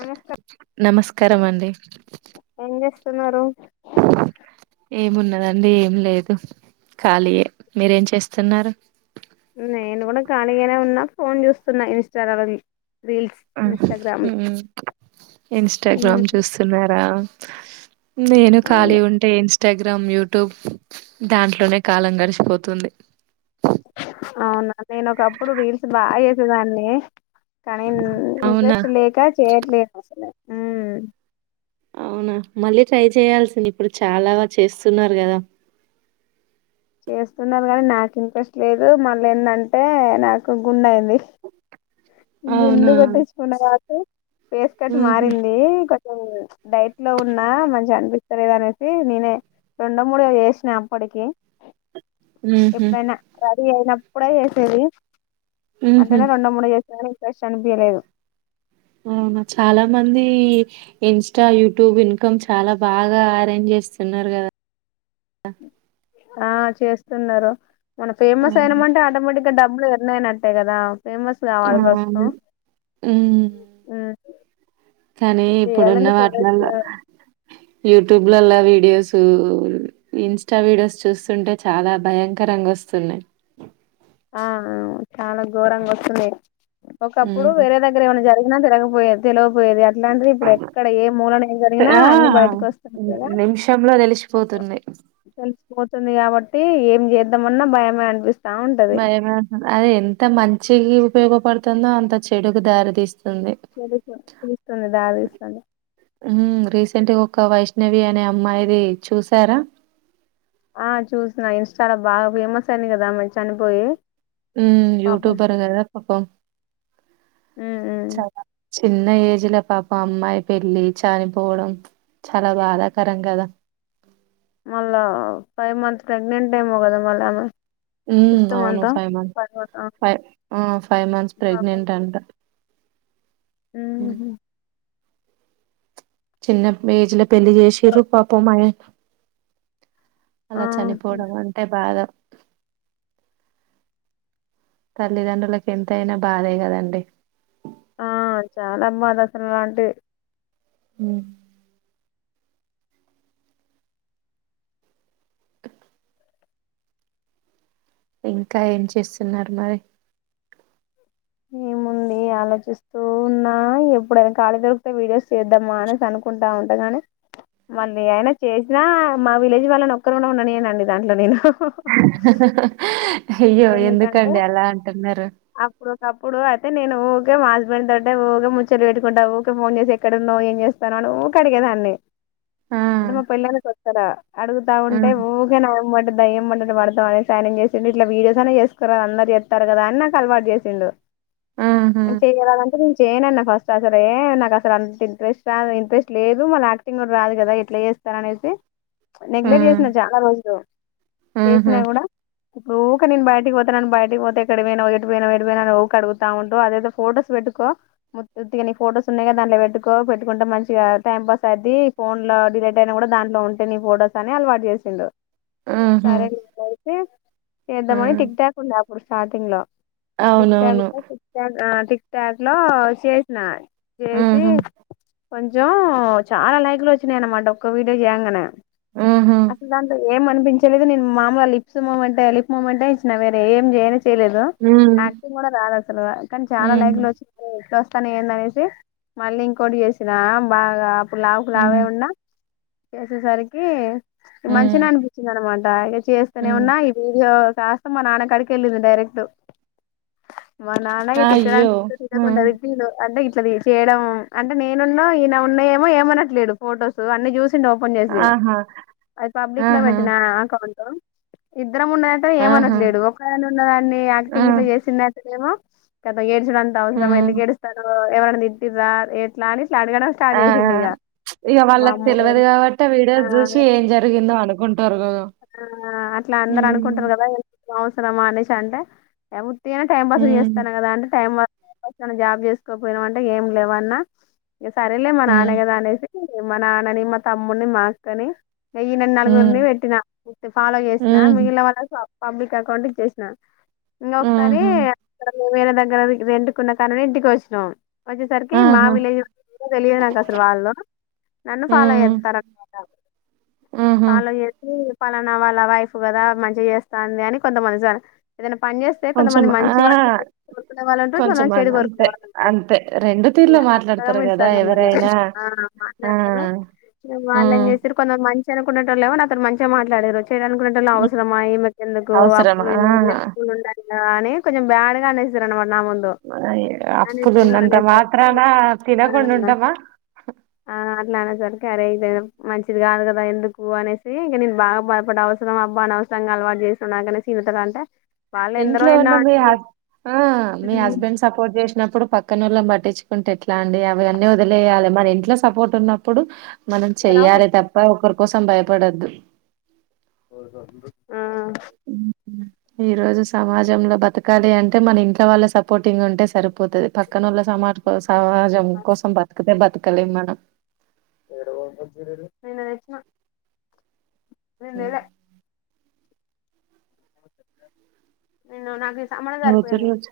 నమస్కారం నమస్కారం అండి ఏం చేస్తున్నారు ఏమున్నదండి ఏం లేదు ఖాలియే మీరేం చేస్తున్నారు. నేను కూడా కాలిగానే ఉన్నా ఫోన్ చూస్తున్నా ఇన్స్టాగ్రామ్ కి రీల్స్ హ్మ్ ఇన్స్టాగ్రామ్ చూస్తున్నారా నేను అవును ఖాళీ ఉంటే ఏమ్స్ ఇన్స్టాగ్రామ్, యూట్యూబ్ దాంట్లోనే కాలం గడిచిపోతుంది. అవును నేను ఒకప్పుడు రీల్స్ బాగా చేసేదాన్ని కానీ అవునా ఇంట్రెస్ట్ లేక చేయట్లేదు అసలు ఊమ్ అవునా మళ్ళీ ట్రై చేయల్సింది ఇప్పుడు చాలా చేస్తున్నారు కదా. చేస్తున్నారు కానీ నాకు ఇంట్రెస్ట్ లేదు. మళ్ళీ ఏందం టే నాకు గుండు అయింది. గుండు అవునా కొట్టించుకున్నారా ఐతే ఫేస్ కట్ ఊహు మారింది కొం అవును డైట్ లో ఉన్నా మస్త్ అనిపిస్ లేదనెసి నేనే రెండు మూడు చేసినా అప్పటికి ఎప్పుడైనా అయినప్పుడే చేసేది ఊహు అంటేనే రెండు మూడు చేస్ ఇంట్రెస్ట్ అనిపియలేదు. అవునా చాలా మంది ఇన్స్టా, యూట్యూబ్ ఇన్కమ్ చాలా బాగా అరేంజ్ చేస్తున్నారు కదా. అ ఆ చేస్తున్నారు మన ఫేమస్ అవును అయినమంటే ఆటోమేటిక్ డబ్బులు యర్న్ అయినట్టే కదా ఫేమస్ కావాలి ఆ ఫస్ట్ హుమ్ ఉమ్ కానీ ఇప్పుడున్న చేయాలంటే చేయవచ్చు వాట్లల్లో యూటూబ్ లల్లో వీడియోస్ ఇన్స్టా వీడియోస్ చూస్తుంటే చాలా భయంకరంగా వస్తున్నాయ్ ఆ చాలా ఘోరంగా వస్తున్నాయ్ ఒకప్పుడు హ్మ్. వేరే దగ్గర ఏమన్నా జరిగి న తెలవకపోయే తెలో పోయేది అట్లాంటిది ఇప్పుడు ఎక్కడ ఏ మూలానా ఏం జరిగినా ఆ! అన్ని బయటకి వస్తుంది హ్మ్. కదా నిమిషంలో తెలిసిపోతుంది. తెలిసిపోతుంది కాబట్టి ఐతే ఏం చేద్దామన్నా భయమే అనిపిస్తా ఉంటది అది ఎంత మంచికి ఉపయోగపడుతుందో అంత చెడుకు దారి తీస్తూంది చదువుకో పిలుస్తంది ఆవలిస్తంది ఒక్క వైష్ణవి అనే అమ్మాయిది చూసారా ఆ చూసిన ఇన్స్టాలో బాగా ఫేమస్ అయింది కదా ఆమె చనిపోయి హుమ్ పాపం యూట్యూబర్ గదా పాపం ఉమ్ ఉమ్ చిన్న ఏజ్ లా పాప అమ్మాయి పెళ్ళి చనిపోవడం చాలా బాదకారం కదా మళ్ళా ఫైవ్ మంత్ ప్రెగ్నెంట్ ఏమో కదా మళ్ళమే హుమ్ అవును ఫైవ్ మంత్స్ ఫైవ్ ఆ ఫైవ్ మంత్స్ ప్రెగ్నెంట్ అంట హుమ్ చిన్న ఏజీ లా పెళ్లి చేసిరు పాప మయెన ఆ అలా చనిపోవడం అంటే బాధ తల్లిదండ్రులకు ఎంత అయినా బాధే కదండి ఆ చాలా బాధాకరం ఆంటీ హుమ్ ఇంకా ఏం చేస్తున్నారు మరి ఏముంది ఆలోచిస్తూ ఉన్నా ఎప్పుడైనా ఖాళీ దొరుకితే వీడియోస్ చేద్దామా అనేసి అనుకుంటా ఉంటాగానీ మళ్ళీ అయినా చేసినా మా విలేజ్ వాళ్ళని ఒక్కరు కూడా ఉండనియ్యను అండి దాంట్లో నేను హుహు అయ్యో ఎందుకంటే ఎందుకండి అలా అంటున్నారు అప్పుడు ఒకప్పుడు అయితే నేను ఊకే మా హస్బెండ్ తో ఊకే ముచ్చట పెట్టుకుంటా ఊకే ఫోన్ చేసి ఎక్కడున్నావు ఏం చేస్తానవు అని ఊకే అడిగేదాన్ని ఆ అంటే మా పెళ్లి ఐన కొత్తల అడుగుతా ఆ ఉంటే ఊకే నో దయ్యం పట్టినట్టు పడతావ్ అనేసి ఆయనేం చేసిండు ఇట్లా వీడియోసన్న చేసుకోరాదు అందరు చేత్తారు కదా అని నాకు అలవాటు చేసిండు ఆహా చెయ్యారదంటే నేను చేయనన్న ఫస్ట్ అసలే ఏ నాకు అసలు అంత ఇంట్రెస్ట్ రా ఇంట్రెస్ట్ లేదు మళ్ళ యాక్టింగ్ కూడా రాదు కదా ఎట్లా చేస్తాను అనేసి ఆ నెగ్లెక్ట్ చేసిన చాలా రోజులు ఆహా చేసినా కూడా ఊకే నేను బయటికి పోతే నన్ బయటికి పోతే ఎక్కడికి పోయినవ్ ఎటు పోయినావు ఊక అడుగుతా ఉంటూ అదేదో ఫొటోస్ పెట్టుకో నీ ఫొటోస్ ఉన్నాయ్ దాంట్లో పెట్టుకో పెట్టుకుంటే మంచిగా టైం పాస్ అయిది ఫోన్ లో డిలేట్ అయిన కూడా దాంట్లో ఉంటే నీ ఫొటోస్ అని అలవాటు చేసిండు ఆహా సరే లే ఇట్లైతే ఆ చేద్దాం అని టిక్ టాక్ ఉంది అప్ స్టార్టింగ్ లో టిక్ టాక్ అవునవును ఆ టిక్ టిక్ టాక్ లో చేసినా చేసి ఆహా కొంచం చాలా లైక్లు వచ్చినయి అనమాట ఒక్క వీడియో చేయంగానే ఆహా అసలు అంత ఏం పించలేదు నేను మామూలు లిప్స్ మూమెంటే లిప్ మూమెంటె ఇచ్చిన వే ఏం చేయ చైలేదు ఉమ్ యాక్టింగ్ కూడా రాదు అసలు కానీ చాలా ఉమ్ లైక్లు ల వచ్చినై ఏంది అనేసి మళ్ళీ ఇంకోటి వేసినా బాగా ఉమ్ లావుకులావే ఉన్నా చేసేసరికి ఉమ్ మంచినే అనిపించింది అనమాట ఇక చేస్తూనే ఉమ్ ఉన్నా ఈ వీడియో చేస్తే మా నాన్నక్కడికి వెళ్ళింది డైరెక్ట్ మా నాన్న ఇగ అయ్యో తిట్టరాని తిట్టు తిట్టకుండా ఉమ్, తిట్టిండు చేయడం అంటే నేనున్నా ఈయన ఉన్నాయ ఏమో ఏమనట్లేడు ఫోటోస్ అన్ని చూసి ఓపెన్ చేసి ఆహా అది పబ్లిక్ లో ఆహా పెట్టిన అకౌంట్ ఇది ఇద్దరం ఉన్న ఆహా! ఏమనట్లేదు ఒక ఉన్న దాన్ని ఆ! యాక్టింగ్ ఇట్లా ఏమో పెద్దగే అంత అవసరమా ఎందుకు హ్మ్. ఏడుస్తున్నావ్ ఎవరైనా తిట్టిర్రా ఎట్లా అని ఇట్లా అడగడం స్టార్ట్ ఆ చేసిండు ఇగ ఇక వాళ్ళకు వామ్మో తెలియదు ఇదంతా కాబట్టి వీడియో చూసి ఏం జరిగిందో అనుకుంటారు గదా! ఆ అట్లా అందరు హ్మ్. అనుకుంటారు కదా అవసరమా అనూష అంటే అ టైం పాస్ హ్మ్. చేస్తాను కదా అని టైం జాబ్ చేసుకోపోయినామంటే ఏం లేవన్నా ఇక సరేలే మా నాన్న హ్మ్. కదా అనేసి మా నాన్నని మ తమ్ముడుని మా అక్కని నయ్యి నాలుగురుని హ్మ్. పెట్టిన ఫాలో చేసిన హ్మ్. మిగిలిల వాళ్ళ పబ్లిక్ అకౌంట్ ఇచ్చేసి నా ఇంగ ఒకసారి ఆహా! మేమనా దగ్గర వెంటుకున్న కాను ఇంటికి వచ్చినాం వచ్చేసరికి మా ఆహా! విలేజ్ తెలియదు నాకు అసలు వాళ్ళ నన్ను ఫాలో హ్మ్. చేస్తార అమా ఆహా! ఫాలో చేసి పలానా వాళ్ళ వైఫ్ కదా మంచిగా చేస్తది అని కొంతమంది చ ఏదైనా పని చేస్తే కొంచెం కొంతమంది ఆ! మంచి వాళ్ళు కోరుకునే వాళ్ళుంటరు కొంచెం కొంతమంది అన్ చెడు కోరుకునే అంతే. వాళ్ళుంటరు అంతే. ఇగ తీరులో అటు సగం మాట్లాడతారు ఇటు గదా! సగం మళ్ళ ఎవరైనా. ఆ! మాట్లాడతారు వాళ్ళు ఏం హ్మ్. చేసిరు కొందరు మంచి ఎనుకుండేటోలేమో నాతో మంచి తే మాట్లాడే రోజు తేడా అనుకునేటోలు హ్మ్. అవసరమా ఇమే కేందుకు అవసరమా? అప్పులు ఆ! ఇన్ని అప్పులు ఉండాలి కానీ కొంచెం బ్యాడ్ గా అనేసారు అన్నమాట నా ముందు అ అనేసిర్రు అప్పులున్నంత అనేసరికి మాత్రాన ఆ తినకుండా ఉంటమా సరే ఇదైనా మంచిది కాదు కదా ఎందుకు అనేసి ఇగ నేను బాగా బాధపడ్డ అవసరం అబ్బా అనవసరంగా అలవాటు చేస్తున్నా అంటే నేను సీతల అంటే వాళ్ళు ఎందరో ఇంట్లో ఎన్నో ఉన్న మీ అంటూ హస్ మీ హస్బెండ్ సపోర్ట్ చేసి ఉన్నప్పుడు పక్కనోళ్ళ ను పట్టిచూకుంటే ఎట్లా ఎలాండి అవి అన్నీ వదిలేయాలి మన ఇట్లా సపోర్ట్ ఉన్నప్పుడు మనం ఎంతనో చెయ్యాలి పెట్ తప్ప ఒకరు కోసం భయపడద్దు [unintelligible] ఉ ఈ రోజు సమాజంలో బతకాలి అంటే మన ఇంట్లో వాళ్ళ సపోర్టింగ్ ఉంటే సరిపోతది పక్కనోళ్ల సమా సమాజం కోసం బతికతే బతకలేం మనం ఏడ పోయి తెచ్చిర్రు నేనెతెచ్చిన నేన్ హ్మ్. తేలే నిన్న నాకిస్ అమ్మనె రోజు సరిపోయింది రోజు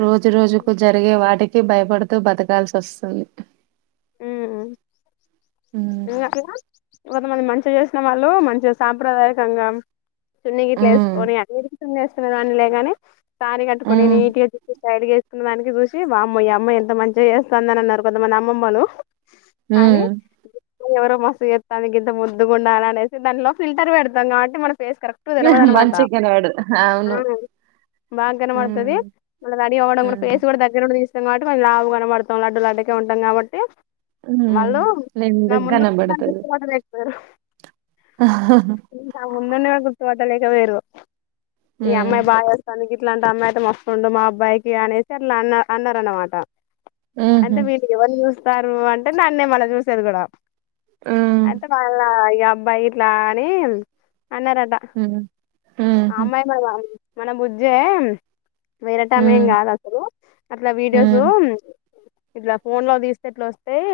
రోజు రోజుకు జరిగే వాటికి భయపడుతూ బతకాల్సి అస్తుంది ఉమ్ హ్మ్. లాల కొంత మంది మంచిగా చేసిన వాళ్ళు మంచిగా సాంప్రదాయకంగా చున్నీ గిట్ల హ్మ్. వేసుకొని అ చున్ని వేసుకున్నావ్ అనిలేగాని సారీ కట్టుకొని హ్మ్. నీట్ గా జుట్టు సైడ్ కేసు వేసుకున్న దానికి చూసి వామ్మో ఈ అమ్మాయి ఎంత మంచిగా చేస్తంది అని అన్నారు కొంత మంది అమ్మమ్మలు కానీ ఉమ్ ఎవరో మస్తుగ ఎత్తాంది గింత ముద్దుగున్న అనేసి దాంట్లో ఫిల్టర్ పెడతాం కాబట్టి మనం ఫేస్ కరెక్ట్ తెల్వదన్నమాట మంచి కునోడు ఆ అవును. బాగా కనవడతది హ్మ్. మల్ల రెడీ అవడం కూడా హ్మ్. ఫేస్ కూడా దగ్గర నుండి తీస్తే కొంచెం లావు కనబడుతాం లడ్డు లడ్డు ఉంటాం కాబట్టి హ్మ్. వాళ్ళు నా లెందుకు ముందు కూర్చోడానికి ఇష్టపడలేక పోయారు ఆ హా హా ముందున్నే గుర్తుపట్టలేక పోయిండ్రు ఈ అమ్మాయి హ్మ్. బాగాస్తానికి ఇట్లాంటి అమ్మాయితే మస్తుండు మా అబ్బాయికి అనేసి అట్లా అన్న అన్నారన్నమాట హుహు. అంటే మీరు ఎవర్ని చూసి వస్తారు అంటే నన్నే మళ్ళా చూసేది కూడా హ్మ్. అంటే వాళ్ళ ఇగా బోట్ల అనీ ఉమ్ అన్నారట హ్మ్. హుహు. హ్మ్. అమ్మాయి మనకు కావాలి అని మన బుజ్జే వేరటమే ఏం హ్మ్. కాదు అసలు అట్లా వీడియోస్ హ్మ్. ఇట్లా ఫోన్ లో తీసు ఇట్లా వస్తేయి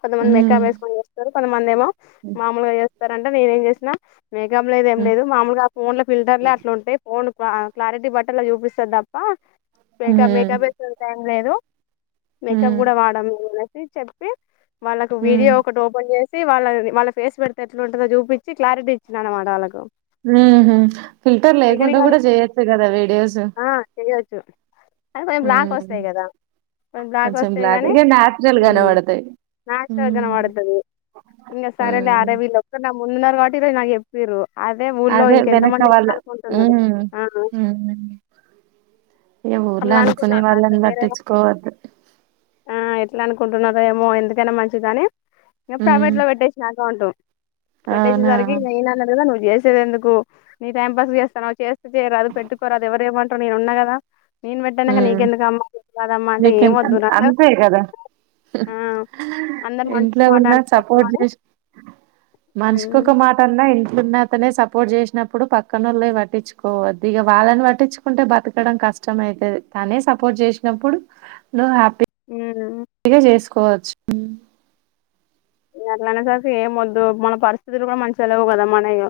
కొంత మంది మెకాబ్ హ్మ్. వేసుకొని వస్తారు కొంతమందిఏమో మాములుగాయ స్తారంటే నేనే ఏం చేసినా మేకప్ లేదు ఏం లేదు మామూలుగా ఆ ఫోన్ లో ఫిల్టర్లే అట్లుంటాయి ఫోన్ వ క్లారిటీ బట్టలు అవి చూపిస్తాది దప హ్మ్. మేకప్ వేసేంత టైం లేదు మేకప్ హ్మ్. కూడా వాడంలే తులసి చెప్పి వాళ్ళకి వీడియో హ్మ్. ఒకటి ఓపెన్ చే సి వాళ్ళ వాళ్ళ ఫేస్ పెడితే ఎట్లుంటదో చూపించి క్లారిటీ ఇచ్చిన అన్నమాట వాళ్లకు హ్మ్ హ్మ్ ఫిల్టర్ లేకుండా కూడా వాళ్ళకి చేయొచ్చు కదా వీడియోస్ చు అది బ్లాక్ హ్మ్. వస్తాయి కదా కొంచెం బ్లాక్ వస్తే గానీ ఇగ నేచురల్ హ్మ్ గనబడతాయి. నాక్ సోక్ హ్మ్. కనపడుతది ఇంక సరేలే హ్మ్. అడ విలోక్కరు నా ముందర పడిండ్రు నాకు చెప్పిండ్రు ర అదే వెనకవాళ్ళు హ్మ్ ఆ ఇ ఊర్లో అట్లా అనుకున్నా అనుకునే అదే వాళ్ళని వేరే పట్టించుకోవద్దు ఇలా అనుకుంటున్నారేమో ఎందుకైనా మంచిదని ఏం ప్రైవేట్ హ్మ్. లో పెట్టేషినా అకౌంటు అవునా! పెట్టేసేసరికి ఇంగ ఇనన్ననిరరు చేసేదెందుకు నీ టైం పాస్కి చేస్తాన్నావ్ చేస్తే చేయరాదు పెట్టుకోరాదు ఎవరేమంట్రు నేనున్నా కదా నేను పెట్టానంక ఉమ్ నీకెందుకు అమ్మా నీకు కాదమ్మా అంటే ఏం మీకెంత వద్దు నాకు అంతే కదా ఆ అందరు మనిషికో ఇంట్లో మాట ఉన్నా అనుకోవద్దు సపోర్ట్ అని చేసి మనిషికి ఒక ఉమ్ మాట అన్నా ఇం ప్పున్న అతనే సపోర్ట్ చేసినప్పుడు పక్కనోళ్ళె పట్టించుకోవద్దు ఇక వాళ్ళని పట్టించుకుంటే బతకడం కష్టమై తది తానే సపోర్ట్ చేసినప్పుడు నువ్ హ్యా ఉమ్ ఇగా జేస్ కోచ్ ఇంగట్ల అనే సరికి ఏమొద్దు మన పరిస్థితులు కూడా మంచిగలేవ్ కదా మన ఇగ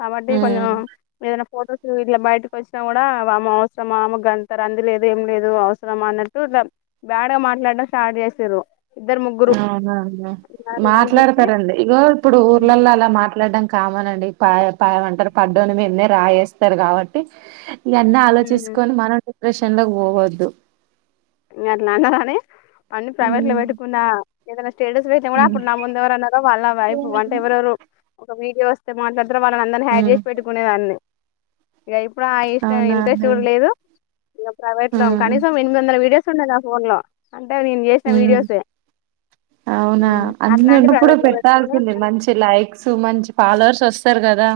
కాబట్టి కొంచెం హ్మ్ ఏదన్న ఫోటోస్ ఇట్ల బయటి వచ్చినా కూడా ఆమె అవసరమ్ ఆమె గంటరాంది లేదు ఏం లేదు అవసరమా అన్నట్టు ఇట్ల బ్యాడ్ గా మాట్లాడం స్టార్ట్ చేసిర్రు ఇద్దరు ముగ్గురు అవునులే [unintelligible] నాకు అనిపించి మాట్లాడతారండి ఇగో ఇప్పుడు ఊర్లల్లో అలా మాట్లాడత డం కామనండి పాయ పామంటారు పడ్డోని మీన్నే రాయేస్తరు కాబట్టి ఇగన్నీ ఇంగ ఆలోచించుస్కొని మనం డిప్ ప్రెషన్లోకి పోవద్దు మీ అట్లన్న రాని అన్ని ప్రైవేట్ లో హ్మ్ పెట్టుకున్నా ఏదైనా స్టేటస్ పెట్ట్నా కూడా అప్పుడు నా ముందు ఎవరన్నారో వాళ్ళనవైపు అంటే హ్మ్ ఎవరెవరు వీడియో వస్తే మాట్లాడ్ తరు వాళ్ళనందరిని హ్యాడ్ ఉమ్ చేసి పెట్టుకునే దాన్ని ఇగ ఇప్పుడు ఇష్ట్ అవునా ఇంట్రెస్ట్ అండి కూడ లేదు ఇక ప్రైవేట్ లో ఉమ్ కనీసం ఎనిమిది వందల వీడియో సున్నేదాఫోన్ లో అంటే నేను చేసిన ఉమ్ వీడియోసే ఔనా ఉమ్, అన్ని అట్లాంటి ఉన్నప్పుడు ప్రైవేట్ లో పెట్టుకొని పెట్టాల్సింది మంచి లైక్స్ మంచి ఫాలోవర్స్ వొ తర్ కదా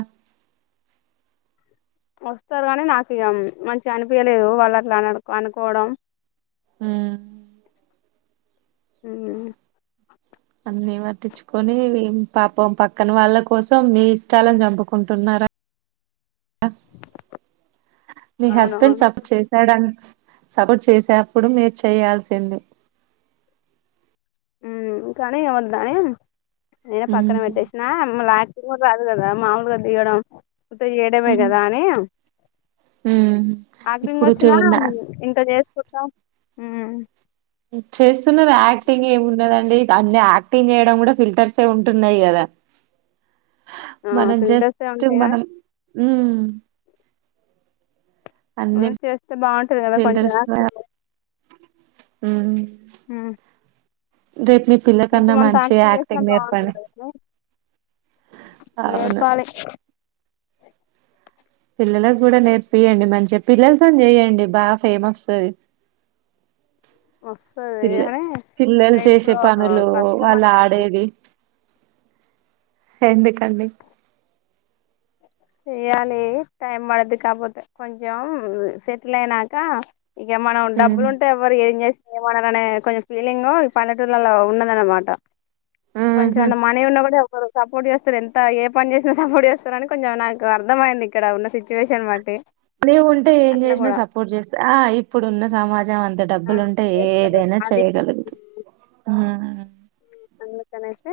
వస్తరు గాని నాకిగ మంచిగ అనిపయ్యలేదు వాళ్ళట్లా అనడు అనుకోవడం ఉమ్ ఉమ్ అన్ని పట్టించుకొనీ పాపం పక్కన వాళ్ళ కోసం మీ ఇష్టాలని చంపుకుంటున్నారా మీ హస్బెండ్ అవునవును సప్ చేశాడన్ సపోర్ట్ చేసే అప్పుడు మీరు చేయాల్సింది ఉమ్ కానీ ఇగ వద్దని నేనే ఉమ్ పక్కన పెట్టేషిన మ్ లాక్ [unintelligible] రాదు కదా మాములుగా దిగడం ఉత్తగా చేయడమే ఉమ్ కదా అని ఉమ్ యాక్టింగ్ ఇప్పుడు చూ వచ్చినా ఇంకా చేస్ [inaudible] హ్ చేస్తున్నరు యాక్టింగ్ ఏమున్నదండి అన్ని యాక్టింగ్ చేయడం కూడా ఫిల్టర్సె ఉంటున్నయి కదా. మనం ఫిల్టర్స్ జస్ట్ ఉంటాయి కానీ మనం ఉ హ్ చేస్తే బావుంటది కదా కొంచెం యాక్షను ఉ హు రే కొంచెంమంత యాక్టింగ్ చేసినా బావుంటుంది [inaudible] అవును నేర్చుకోవాలి. పిల్లలకి కూడా నేర్పియండి మంచిగా, పిల్లలతోని చేయండి బాఫేమ్ వస్తది. వస్తది పిల్ల అని ఇక పిల్లలు చేసే ఇప్పుడు పనులు కష్టం వాళ్ళు అనిపిస్తుంది ఆడేది. ఎందుకండి. చేయాలి టైం పడతది కాపోతే కొంచెం సెటిల్ అయినాక ఇగ మనం ఉమ్ డబ్బులు ఉంటే ఎవ్వరు ఏం చే ఏమనరనే కొంచెం ఫీలింగు ఈ పల్లెటూర్లళ్లల ఉన్నదన్నమాట. కొంచెం ఆహా అన్నా మనీ ఉన్న కూడా ఎవ్వరు సపోర్ట్ చేస్తరు ఎంత ఏ పని చేసినా సపోర్ట్ చేస్తారని కొంచెం నా కు అర్థమైంది ఇక్కడ ఉన్న సిచ్ నీ ఉంటే ఏం చేసినా కూడా సపోర్ట్ చేస్తా ఆ ఇప్పుడున్న సమాజం అంతే డబ్బు ఆ డబ్బులుంటే చేస్తారు ఏదైనా అది చేయగలుగుతం. అందుకనేసి